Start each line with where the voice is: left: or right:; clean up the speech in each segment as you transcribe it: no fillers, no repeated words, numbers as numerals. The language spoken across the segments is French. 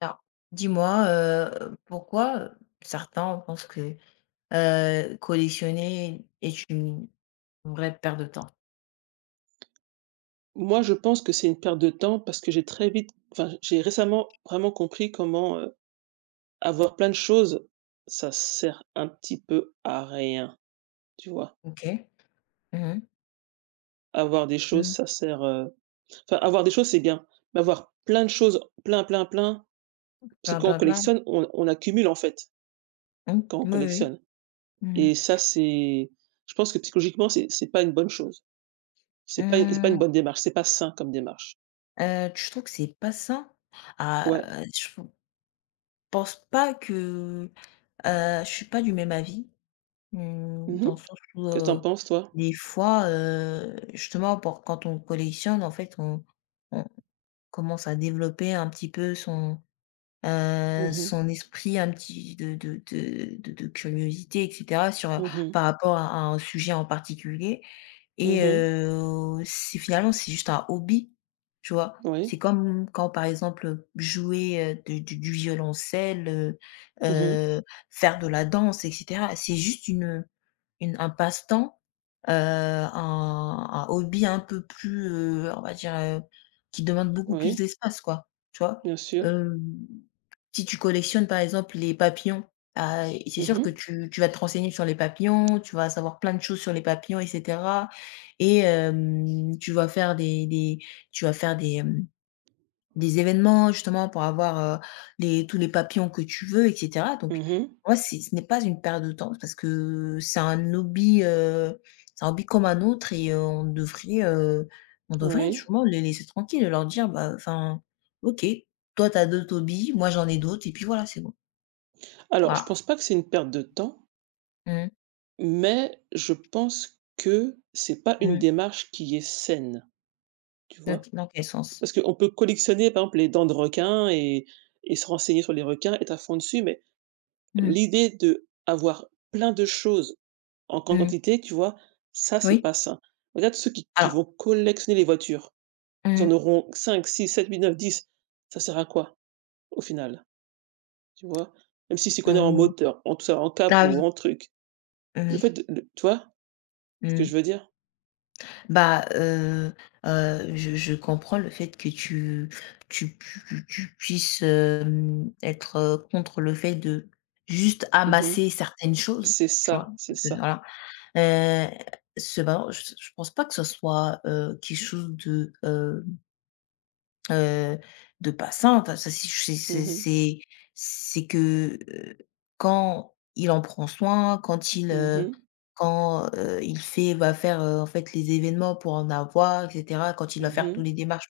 left: Alors, dis-moi, pourquoi, certains pensent que, collectionner est une vraie perte de temps?
right: Moi, je pense que c'est une perte de temps parce que j'ai très vite enfin, j'ai récemment vraiment compris comment avoir plein de choses, ça sert un petit peu à rien, tu vois?
left: OK. Mmh mh.
right: Avoir des choses,
left: Mmh.
right: ça sert, enfin, avoir des choses, c'est bien, mais avoir plein de choses, plein, plein, plein, parce que
left: Bla
right: quand on
left: bla bla.
right: collectionne, on accumule, en fait,
left: Mmh.
right: quand on
left: Oui, oui, oui.
right: collectionne,
left: Mmh.
right: et ça, c'est... je pense que psychologiquement, c'est pas une bonne chose. C'est pas une
left: Mmh.
right: bonne démarche, c'est pas sain comme démarche.
left: Tu trouves que c'est pas sain?
right: Ouais.
left: Ah, je pense pas que, je suis pas du même avis, mmh,
right: Mmh.
left: dans le sens où,
right: Qu'est ce que t'en penses, toi?
left: des fois, justement pour quand on collectionne en fait on commence à développer un petit peu son
right: Mhm.
left: son esprit un petit de curiosité et cetera sur,
right: Mhm.
left: par rapport à un sujet en particulier et
right: Mhm.
left: c'est finalement, c'est juste un hobby, tu vois?
right: Oui.
left: C'est comme quand, par exemple, jouer, du violoncelle,
right: Mmh.
left: heu, faire de la danse et cetera. C'est juste une un passe-temps, un hobby un peu plus, on va dire, qui demande beaucoup plus
right: Oui,
left: d'espace, quoi, tu vois?
right: bien sûr.
left: Hem Si tu collectionnes, par exemple, les papillons, ah, et c'est
right: Mmh
left: sûr
right: mh.
left: que tu vas te renseigner sur les papillons, tu vas savoir plein de choses sur les papillons et cetera. Et tu vas faire des tu vas faire des, hem des événements justement pour avoir, les tous les papillons que tu veux et cetera. Donc
right: Mmh.
left: moi c'est ce n'est pas une perte de temps parce que c'est un hobby comme un autre. Et on devrait
right: Oui.
left: justement les laisser tranquilles et leur dire: «Bah, enfin, OK, toi tu as d'autres hobbies, moi j'en ai d'autres et puis voilà, c'est bon».
right: Alors je
left: Voilà.
right: pense pas que c'est une perte de temps,
left: Mmh,
right: mais je pense que c'est pas une
left: mmh.
right: démarche qui est saine, tu vois?
left: OK, dans quel sens?
right: Parce qu'on peut collectionner par exemple les dents de requin et se renseigner sur les requins, être à fond dessus, mais
left: Mmh,
right: l'idée d'avoir plein de choses en grande
left: mmh.
right: quantité, tu vois? Ça, c'est
left: Oui.
right: pas sain. Regarde ceux qui vont
left: Alors
right: collectionner les voitures. Ils
left: mmh,
right: en auront cinq, six, sept, huit, neuf, 10. Ça sert à quoi, au final? Tu vois? Même s'il s'y connaît en
left: mmh.
right: moteur, en tout ça, en
left: Ah oui.
right: capot, en truc. Le fait
left: Mmh,
right: de tu vois ce que
left: mmh.
right: je veux dire?
left: Bah, je comprends le fait que tu puisses, être, contre le fait de juste
right: Mmh mh.
left: amasser certaines choses,
right: C'est
left: tu vois?
right: ça, c'est
left: Parce que
right: ça.
left: voilà, heu, cependant, je pense pas que ce soit, quelque chose Heu, de passante, ça
right: Mmh mh.
left: c'est que, quand il en prend soin,
right: Mmh mh.
left: quand, il fait va faire, en fait, les événements pour en avoir et cetera, quand il va
right: Mmh
left: faire toutes
right: mh.
left: les démarches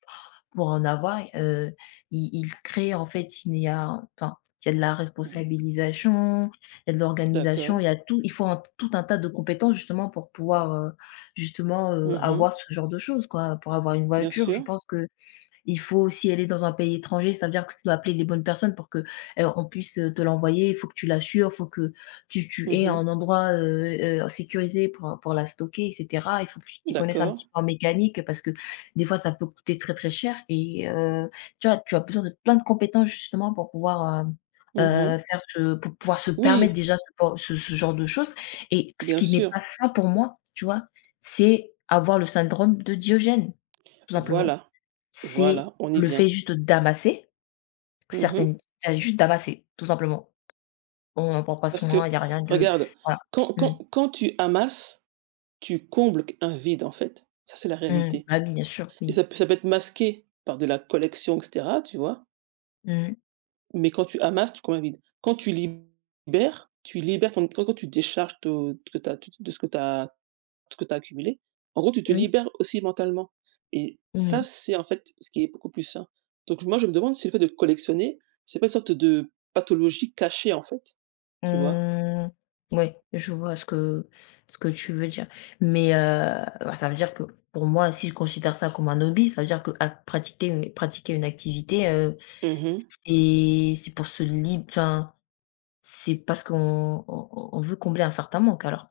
left: pour en avoir, il crée, en fait, il y a enfin, il y a de la
right: Mmh.
left: responsabilisation, il y a de l'organisation,
right: D'accord.
left: il y a tout il faut un tout un tas de compétences justement pour pouvoir, justement,
right: Mmh mh.
left: avoir ce genre de choses, quoi. Pour avoir une
right: Bien
left: voiture,
right: sûr.
left: je pense que il faut aussi aller dans un pays étranger, ça veut dire que tu dois appeler les bonnes personnes pour que, on puisse, te l'envoyer. Il faut que tu l'assures, il faut que tu
right: Mmh
left: aies un
right: mh.
left: endroit, sécurisé pour la stocker et cetera. Il faut que tu t'y connaisses un
right: D'accord.
left: petit peu en mécanique parce que des fois, ça peut coûter très, très cher. Et tu vois, tu as besoin de plein de compétences justement pour pouvoir,
right: Mmh mh.
left: faire ce pour pouvoir se permettre
right: Oui,
left: déjà ce por ce ce genre de choses et ce
right: bien
left: qui n'est
right: sûr.
left: pas ça pour moi, tu vois? C'est avoir le syndrome de Diogène, tout simplement.
right: Voilà,
left: C'est
right: voilà, on y
left: le fait
right: vient.
left: juste d'amasser,
right: Mmh mh.
left: certaines tu as juste d'amasser, tout simplement. On n'en prend pas
right: Parce que
left: soin, il y a rien de,
right: regarde,
left: voilà.
right: quand
left: Mmh.
right: quand quand tu amasses, tu combles q un vide, en fait. Ça, c'est la
left: Mmh.
right: réalité.
left: Bah, oui, bien sûr,
right: Et
left: oui.
right: ça peut être masqué par de la collection et cetera, tu vois?
left: Mmh.
right: Mais quand tu amasses, tu combles un vide. Quand tu libères ton quand tu décharges to de, ce que tu as de ce que tu as ce que tu accumulé, en gros, tu te
left: Oui.
right: libères aussi mentalement et ça,
left: Mmh.
right: c'est en fait ce qui est beaucoup plus sain. Donc moi, je me demande si le fait de collectionner, c'est pas une sorte de pathologie cachée, en fait, tu vois?
left: Mmh. Ouais, je vois ce que tu veux dire. Mais, bah, ça veut dire que pour moi, si je considère ça comme un hobby, ça veut dire que à pratiquer une activité,
right: Mmh.
left: c'est pour se lib enfin, c'est parce qu'on veut combler un certain manque alors.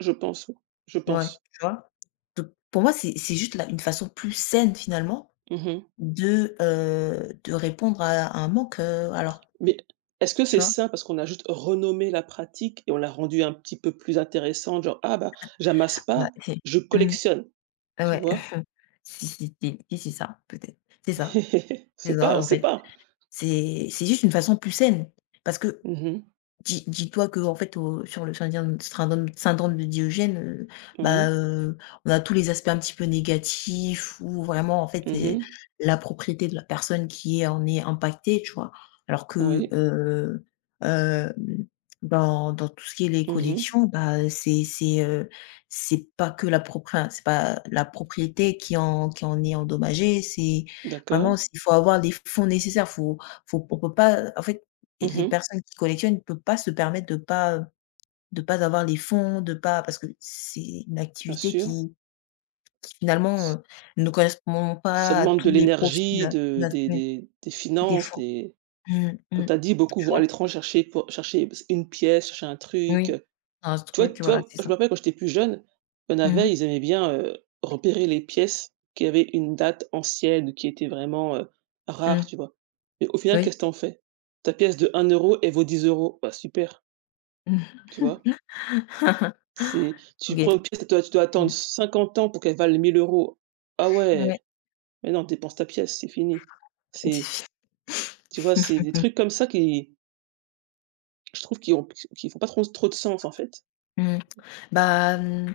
right: Je pense, oui. Je
left: Ouais,
right: pense.
left: tu vois? P Pour moi, c'est juste la une façon plus saine finalement
right: Mmh.
left: de répondre à un manque, alors,
right: Mais est-ce que c'est
left: tu vois?
right: ça parce qu'on a juste renommé la pratique et on l'a rendue un petit peu plus intéressante, genre: «Ah bah, j'amasse
left: Ah. Bah,
right: pas,
left: c'est
right: je
left: mmh,
right: collectionne»,
left: ah
right: tu
left: ouais.
right: vois?
left: Si, si, si, si, c'est ça, peut-être. C'est ça, c'est
right: C'est pas,
left: ça,
right: on
left: en
right: sait
left: fait.
right: pas.
left: C'est juste une façon plus saine parce que
right: Mmh.
left: Dis-toi que en fait, au sur le syndrome de Diogène, bah,
right: Oui.
left: on a tous les aspects un petit peu négatifs où vraiment en fait, c'est
right: Mmh.
left: la propriété de la personne qui est impactée, tu vois? Alors que,
right: Oui.
left: hem, dans tout ce qui est les
right: Mmh.
left: collections, bah, c'est pas que la propr enfin, c'est pas la propriété qui en est endommagée, c'est vraiment
right: D'accord.
left: il faut avoir les fonds nécessaires, faut on peut pas en fait, et les
right: Mmh.
left: personnes qui collectionnent ne peuvent pas se permettre de pas avoir les fonds, de pas parce que c'est une
right: Bien
left: activité
right: sûr.
left: qui finalement,
right: Ç
left: ne correspond
right: Ça
left: pas à
right: demande de
left: tous les profils,
right: l'énergie, de des
left: des
right: finances,
left: fonds.
right: des
left: Mmh,
right: comme
left: mmh,
right: tu as dit, beaucoup
left: tu
right: vont à
left: vois?
right: l'étranger chercher pour chercher une pièce, chercher un truc.
left: Oui, un
right: Toi
left: truc, voilà,
right: toi,
left: c'est
right: je
left: ça.
right: me rappelle quand j'étais plus jeune, il y en
left: Mmh
right: avait, ils aimaient bien, repérer les pièces qui avaient une date ancienne, qui était vraiment,
left: mh,
right: rare,
left: mmh,
right: tu vois? Mais au final,
left: oui.
right: qu'est-ce que tu fais? Ta pièce de 1 euro elle vaut 10 €. Bah, super, tu vois? C'est tu prends une
left: OK.
right: pièce, tu dois attendre
left: Mmh,
right: 50 ans pour qu'elle vaille 1 000 euros. Ah
left: ouais.
right: ouais, mais non, dépense ta pièce, c'est fini. C'est tu vois, c'est des trucs comme ça qui, je trouve, qui ont qui font pas trop trop de sens, en fait.
left: Mmh. Bah, mmh.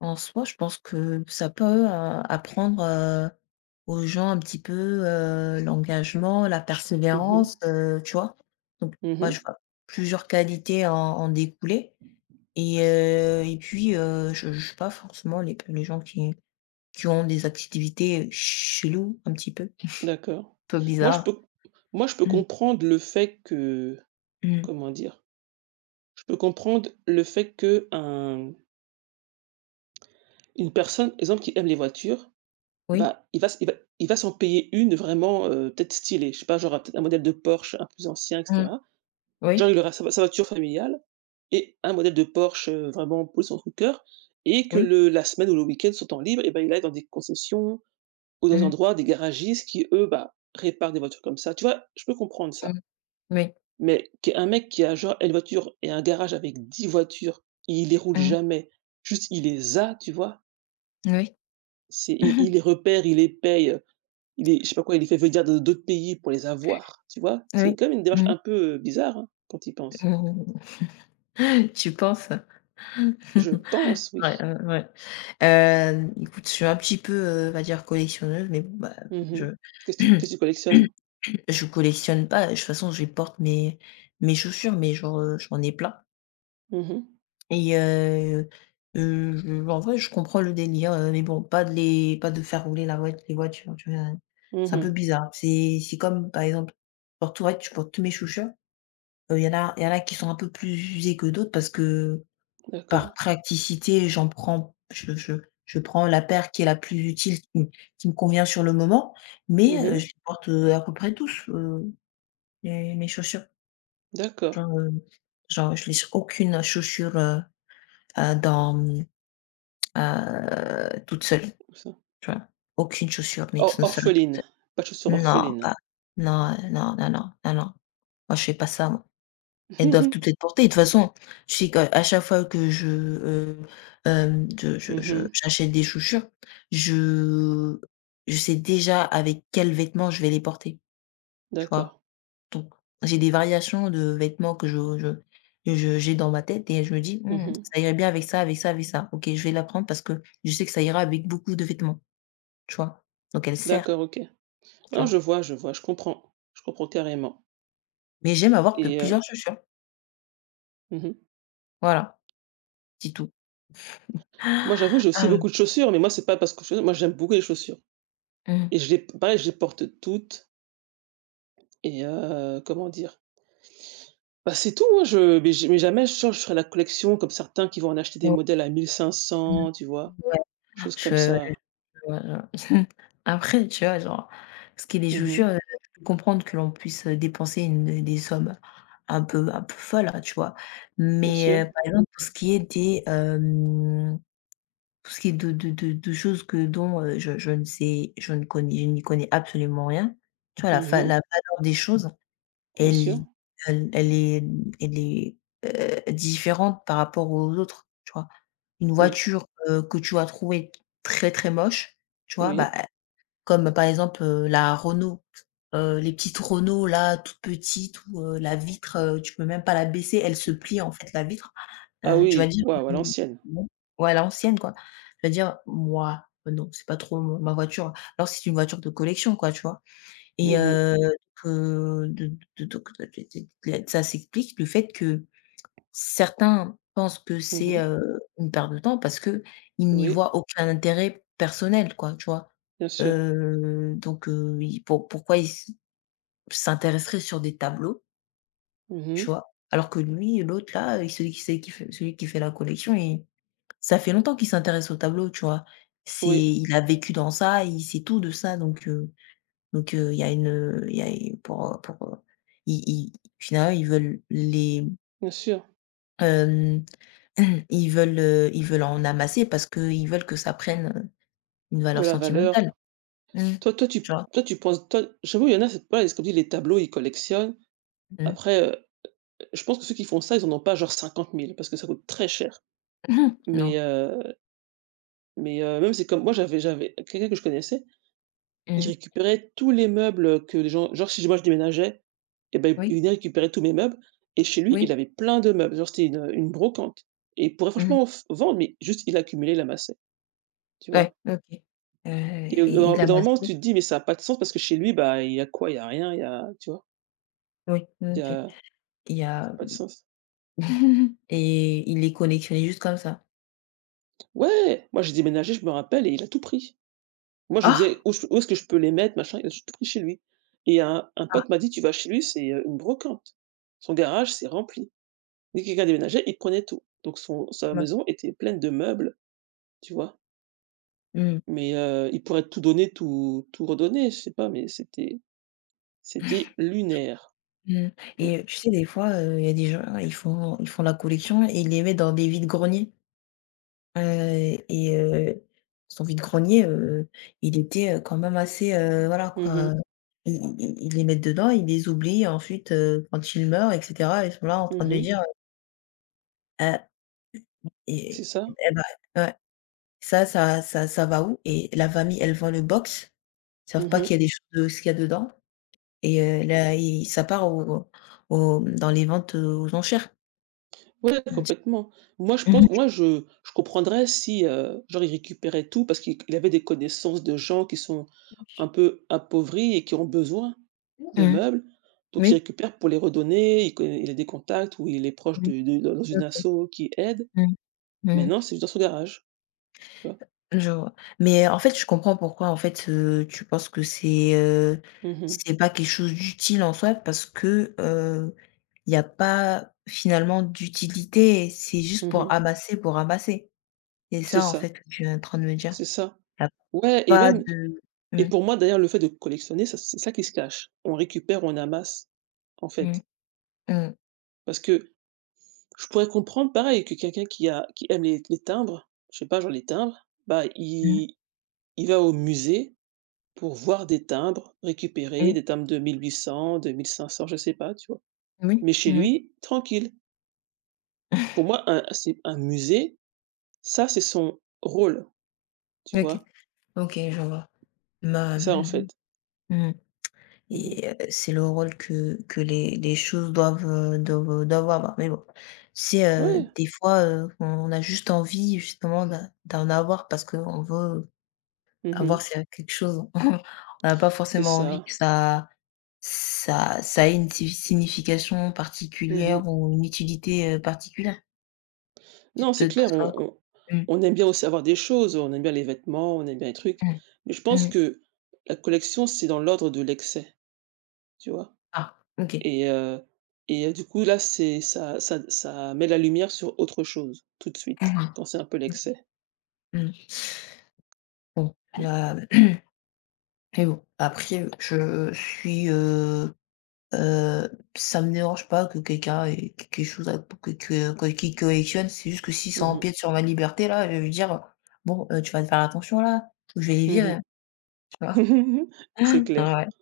left: En soi, je pense que ça peut, apprendre, aux gens un petit peu, l'engagement, la
right: Mmh mh.
left: persévérance, tu vois? Donc
right: Mmh
left: moi,
right: mh.
left: je vois plusieurs qualités en découler et puis, je ne juge pas forcément les gens qui ont des activités, cheloues un petit peu, un
right: D'accord.
left: peu
right: Moi je
left: bizarres.
right: peux moi je peux
left: Mmh,
right: comprendre le fait que
left: mmh,
right: comment dire? Je peux comprendre le fait qu'un une personne, exemple, qui aime les voitures,
left: oui,
right: bah, il va s'en payer une vraiment, peut-être stylée. Je sais pas, genre, peut-être un modèle de Porsche un plus ancien et
left: mmh,
right: cetera. Genre
left: oui,
right: il aura sa voiture familiale et un modèle de Porsche, vraiment posé sur son cœur et que
left: oui,
right: le la semaine ou le week-end, son temps libre et bah, il aille dans des concessions ou dans des
left: mmh,
right: endroits, des garagistes qui eux, bah, réparent des voitures comme ça. Tu vois? Je peux comprendre ça.
left: mmh, oui,
right: Mais qu'il y ait un mec qui a genre une voiture et un garage avec 10 voitures, il les roule
left: mmh,
right: jamais, juste il les a, tu vois?
left: oui,
right: C'est il les repère, il les paye, il les je sais pas quoi, il les fait venir de d'autres pays pour les avoir, tu vois? C'est
left: oui,
right: quand même une démarche
left: mmh,
right: un peu, bizarre, hein, quand tu y penses.
left: tu penses?
right: Je pense,
left: Ouais,
right: oui.
left: ouais, ouais. Écoute, je suis un petit peu, on va dire collectionneuse, mais bon, bah, je
right: Mhm. Qu'est-ce que tu collectionnes?
left: je collectionne pas, de toute façon, je porte mes chaussures, mais genre, j'en ai plein.
right: Mhm.
left: Et je en vrai, je comprends le délire, mais bon, pas de faire rouler la voit les voitures, tu vois? C'est un peu
right: Mhm.
left: bizarre. C'est comme, par exemple, ouais, je porte tous mes chaussures. Il y en a qui sont un peu plus usées que d'autres parce que
right: D'accord.
left: par praticité, j'en prends je prends la paire qui est la plus utile, qui me convient sur le moment, mais je
right: Mhm.
left: les porte, à peu près tous, mes chaussures.
right: D'accord.
left: Genre, genre je laisse aucune chaussure, dans, mmh, toute seule,
right: Ça
left: tu vois? Aucune chaussure, mais
right: or
left: toute seule, toute
right: Orpheline, pas de chaussures
left: seule. Non,
right: orphelines.
left: pas non, non, non, non, non, non. Moi, je fais pas ça, moi. Elles doivent
right: Mhm.
left: toutes être portées. De toute façon, je sais qu'à chaque fois que je,
right: Mhm.
left: j'achète des chaussures, je je sais déjà avec quels vêtements je vais les porter, tu
right: D'accord.
left: vois? Donc j'ai des variations de vêtements que je que je j'ai dans ma tête et je me dis: «Mmh,
right: Mhm.
left: ça irait bien avec ça, avec ça, avec ça. OK, je vais la prendre parce que je sais que ça ira avec beaucoup de vêtements», tu vois? Donc elle sert,
right: D'accord, OK.
left: tu
right: Non, je
left: vois?
right: vois, je vois, je comprends. Je comprends carrément
left: Mais j'aime avoir de
right: et
left: plusieurs chaussures.
right: mmh.
left: Voilà, c'est tout.
right: Moi, j'avoue, j'ai aussi
left: Hem,
right: beaucoup de chaussures, mais moi, c'est pas parce que je moi, j'aime beaucoup les chaussures
left: mmh.
right: et je les pareil, je les porte toutes et comment dire? Bah, c'est tout, hein, je mais j mais jamais je ferai la collection comme certains qui vont en acheter des
left: Ouais,
right: modèles à
left: mmh,
right: 1500, tu vois?
left: ouais,
right: Choses comme
left: je
right: ça.
left: ouais, genre après, tu vois, genre, ce qui est des
right: Mmh.
left: chaussures, je peux comprendre que l'on puisse, dépenser une des sommes un peu folles, hein, tu vois?
right: Bien
left: Mais,
right: sûr.
left: par exemple, pour ce qui est de choses que dont, je ne sais je ne connais je n'y connais absolument rien, tu vois?
right: Mmh.
left: La valeur des choses,
right: Bien sûr.
left: elle elle elle est elle est, différente par rapport aux autres, tu vois? Une
right: Oui,
left: voiture, que tu vas trouver très, très moche, tu vois? Bah,
right: oui.
left: e comme par exemple, la Renault, les petites Renault là, toutes petites où, la vitre, tu peux même pas la baisser, elle se plie en fait la vitre.
right: Ah
left: Tu vas
right: oui,
left: dire
right: waouh, à
left: Mm.
right: l'ancienne.
left: Bon, ouais à l'ancienne quoi. Tu vas dire: «Mouais, non, c'est pas trop mon ma voiture». Alors c'est une voiture de collection quoi, tu vois? Et
right: Mmh mh.
left: heu, de de donc de- ça s'explique le fait que certains pensent que c'est,
right: Mmh.
left: une perte de temps parce que ils n'y
right: Oui,
left: voient aucun intérêt personnel quoi, tu vois?
right: bien sûr.
left: Ils pourquoi ils s'intéresseraient sur des tableaux,
right: Mmh.
left: tu vois? Alors que lui, l'autre là, celui qui fait la collection, il ça fait longtemps qu'il s'intéresse aux tableaux, tu vois? C'est
right: Oui,
left: Il a vécu dans ça, il sait tout de ça. Donc il y a il y a pour, ils finalement,
right: bien sûr.
left: Ils veulent, en amasser parce qu'ils veulent que ça prenne, une
right: De
left: valeur
right: la valeur.
left: sentimentale. Mmh.
right: Toi toi tu
left: Tu vois?
right: Toi tu penses, toi j'avoue il y en a c'est pareil, c'est comme tu dis les tableaux, ils collectionnent.
left: Mmh.
right: Après, je pense que ceux qui font ça, ils en ont pas genre 50 000, parce que ça coûte très cher. Mais
left: Non.
right: même c'est comme moi j'avais quelqu'un que je connaissais. Ils
left: Mmh.
right: récupéraient tous les meubles que les gens genre si moi je déménageais et ben il
left: Oui,
right: venait récupérer tous mes meubles et chez lui,
left: oui.
right: il avait plein de meubles. Genre c'était une brocante et il pourrait
left: Mmh.
right: franchement f vendre, mais juste il accumulait, il amassait, tu
left: Ouais,
right: vois?
left: OK. Heu
right: Et au
left: et
right: au
left: il
right: bout d'un moment,
left: amassait,
right: tu te dis: «Mais ça a pas de sens» parce que chez lui, bah, il y a quoi? Il y a rien, il y a tu vois?
left: oui, mmh,
right: Il y
left: OK.
right: a
left: Il y
right: ça
left: a
right: a pas de sens.
left: et il les collectionnait juste comme ça.
right: Ouais! Moi j'ai déménagé, je me rappelle et il a tout pris. Moi je me
left: Ah!
right: disais: «Où je où est-ce que je peux les mettre?» machin, il a tout pris chez lui et un
left: Ah,
right: pote m'a dit: «Tu vas chez lui, c'est, une brocante. Son garage, c'est rempli». Dès que quelqu'un déménageait, il prenait tout. Donc son sa
left: bah,
right: maison était pleine de meubles, tu vois?
left: mmh.
right: Mais, il pourrait tout donner, tout tout redonner, je sais pas, mais c'était c'était lunaire.
left: Mmh.
right: Mmh.
left: Et tu sais, des fois, il y a des gens, ils font la collection et ils les mettent dans des vides-greniers. Heu et heu, son vide-grenier, il était, quand même assez, voilà
right: Mmh
left: quoi,
right: mh.
left: i ils les mettent dedans, ils les oublient ensuite, quand ils meurent et cetera, ils sont là en train de
right: Mmh.
left: dire, «Ah
right: C'est ça.
left: et bah, ouais, ça va où?» Et la famille, elle vend le box, ils savent pas
right: Mmh.
left: qu'il y a des choses, ce qu'il y a dedans. Et là i ça part au dans les ventes, aux enchères.
right: Ouais,
left: Mmh
right: complètement. Moi, je
left: mh.
right: pense moi, je comprendrais si, genre, il récupérait tout parce qu'il il avait des connaissances de gens qui sont un peu appauvris et qui ont besoin de
left: Mmh.
right: meubles. Donc il
left: Oui.
right: récupère pour les redonner, il connaît il a des contacts ou il est proche
left: Oui,
right: de dans une
left: OK.
right: asso qui aide.
left: Mmh.
right: Mais
left: Mmh.
right: non, c'est juste dans son garage, tu vois?
left: Je vois. Mais en fait, je comprends pourquoi en fait, tu penses que
right: Mmh mh.
left: c'est pas quelque chose d'utile en soi parce que, il y a pas finalement d'utilité. C'est juste
right: Mmh
left: pour
right: mh.
left: amasser, pour amasser. C'est
right: C'est
left: ça en fait
right: ça,
left: que tu es en train de me dire?
right: c'est ça.
left: Il y a
right: Ouais et
left: pas
right: même
left: de.
right: et
left: Mmh,
right: pour moi d'ailleurs le fait de collectionner, ça c'est ça qui se cache. On récupère, on amasse, en fait.
left: mmh, mmh,
right: Parce que je pourrais comprendre pareil que quelqu'un qui a qui aime les timbres, je sais pas, genre les timbres, bah,
left: mmh, mmh,
right: il va au musée pour voir des timbres récupérés,
left: oui,
right: des timbres de 1800-2500, je sais pas, tu vois?
left: oui,
right: Mais chez
left: mmh.
right: lui, tranquille. Pour moi, un c'est un musée, ça c'est son rôle, tu
left: OK,
right: vois?
left: OK, je vois.
right: C'est
left: Bah,
right: ça en
left: mmh.
right: fait.
left: Mmh.
right: Mmh mh.
left: Et c'est le rôle que les choses doivent, doivent avoir. Mais bon, c'est,
right: Ouais,
left: des fois, on a juste envie justement d'en avoir parce qu'on veut
right: mmh mh.
left: avoir c'est quelque chose. On n'a pas
right: C'est
left: forcément envie
right: ça.
left: que ça ait une si signification
right: Mmh
left: particulière
right: mh.
left: ou une utilité, particulière. C'est
right: Non, c'est
left: peut-être pour
right: clair, on
left: ça
right: on
left: que mmh,
right: on aime bien aussi avoir des choses, on aime bien les vêtements, on aime bien les trucs,
left: mmh,
right: mais je pense
left: mmh.
right: que la collection, c'est dans l'ordre de l'excès, tu vois?
left: Ah, OK.
right: Et du coup, là, c'est ça met la lumière sur autre chose, tout de suite,
left: Mmh.
right: quand c'est un peu
left: OK.
right: l'excès.
left: Mmh. Bon,
right: Mmh.
left: là mais bon, après, Heu, ça me dérange pas que quelqu'un ait quelque chose à que qu'il collectionne, c'est juste que si ça
right: Mmh mh.
left: empiète sur ma liberté là, je vais lui dire: «Bon, tu vas te faire attention là, ou je vais les
right: Mmh
left: virer», tu vois?
right: mh. C'est clair.
left: Ouais.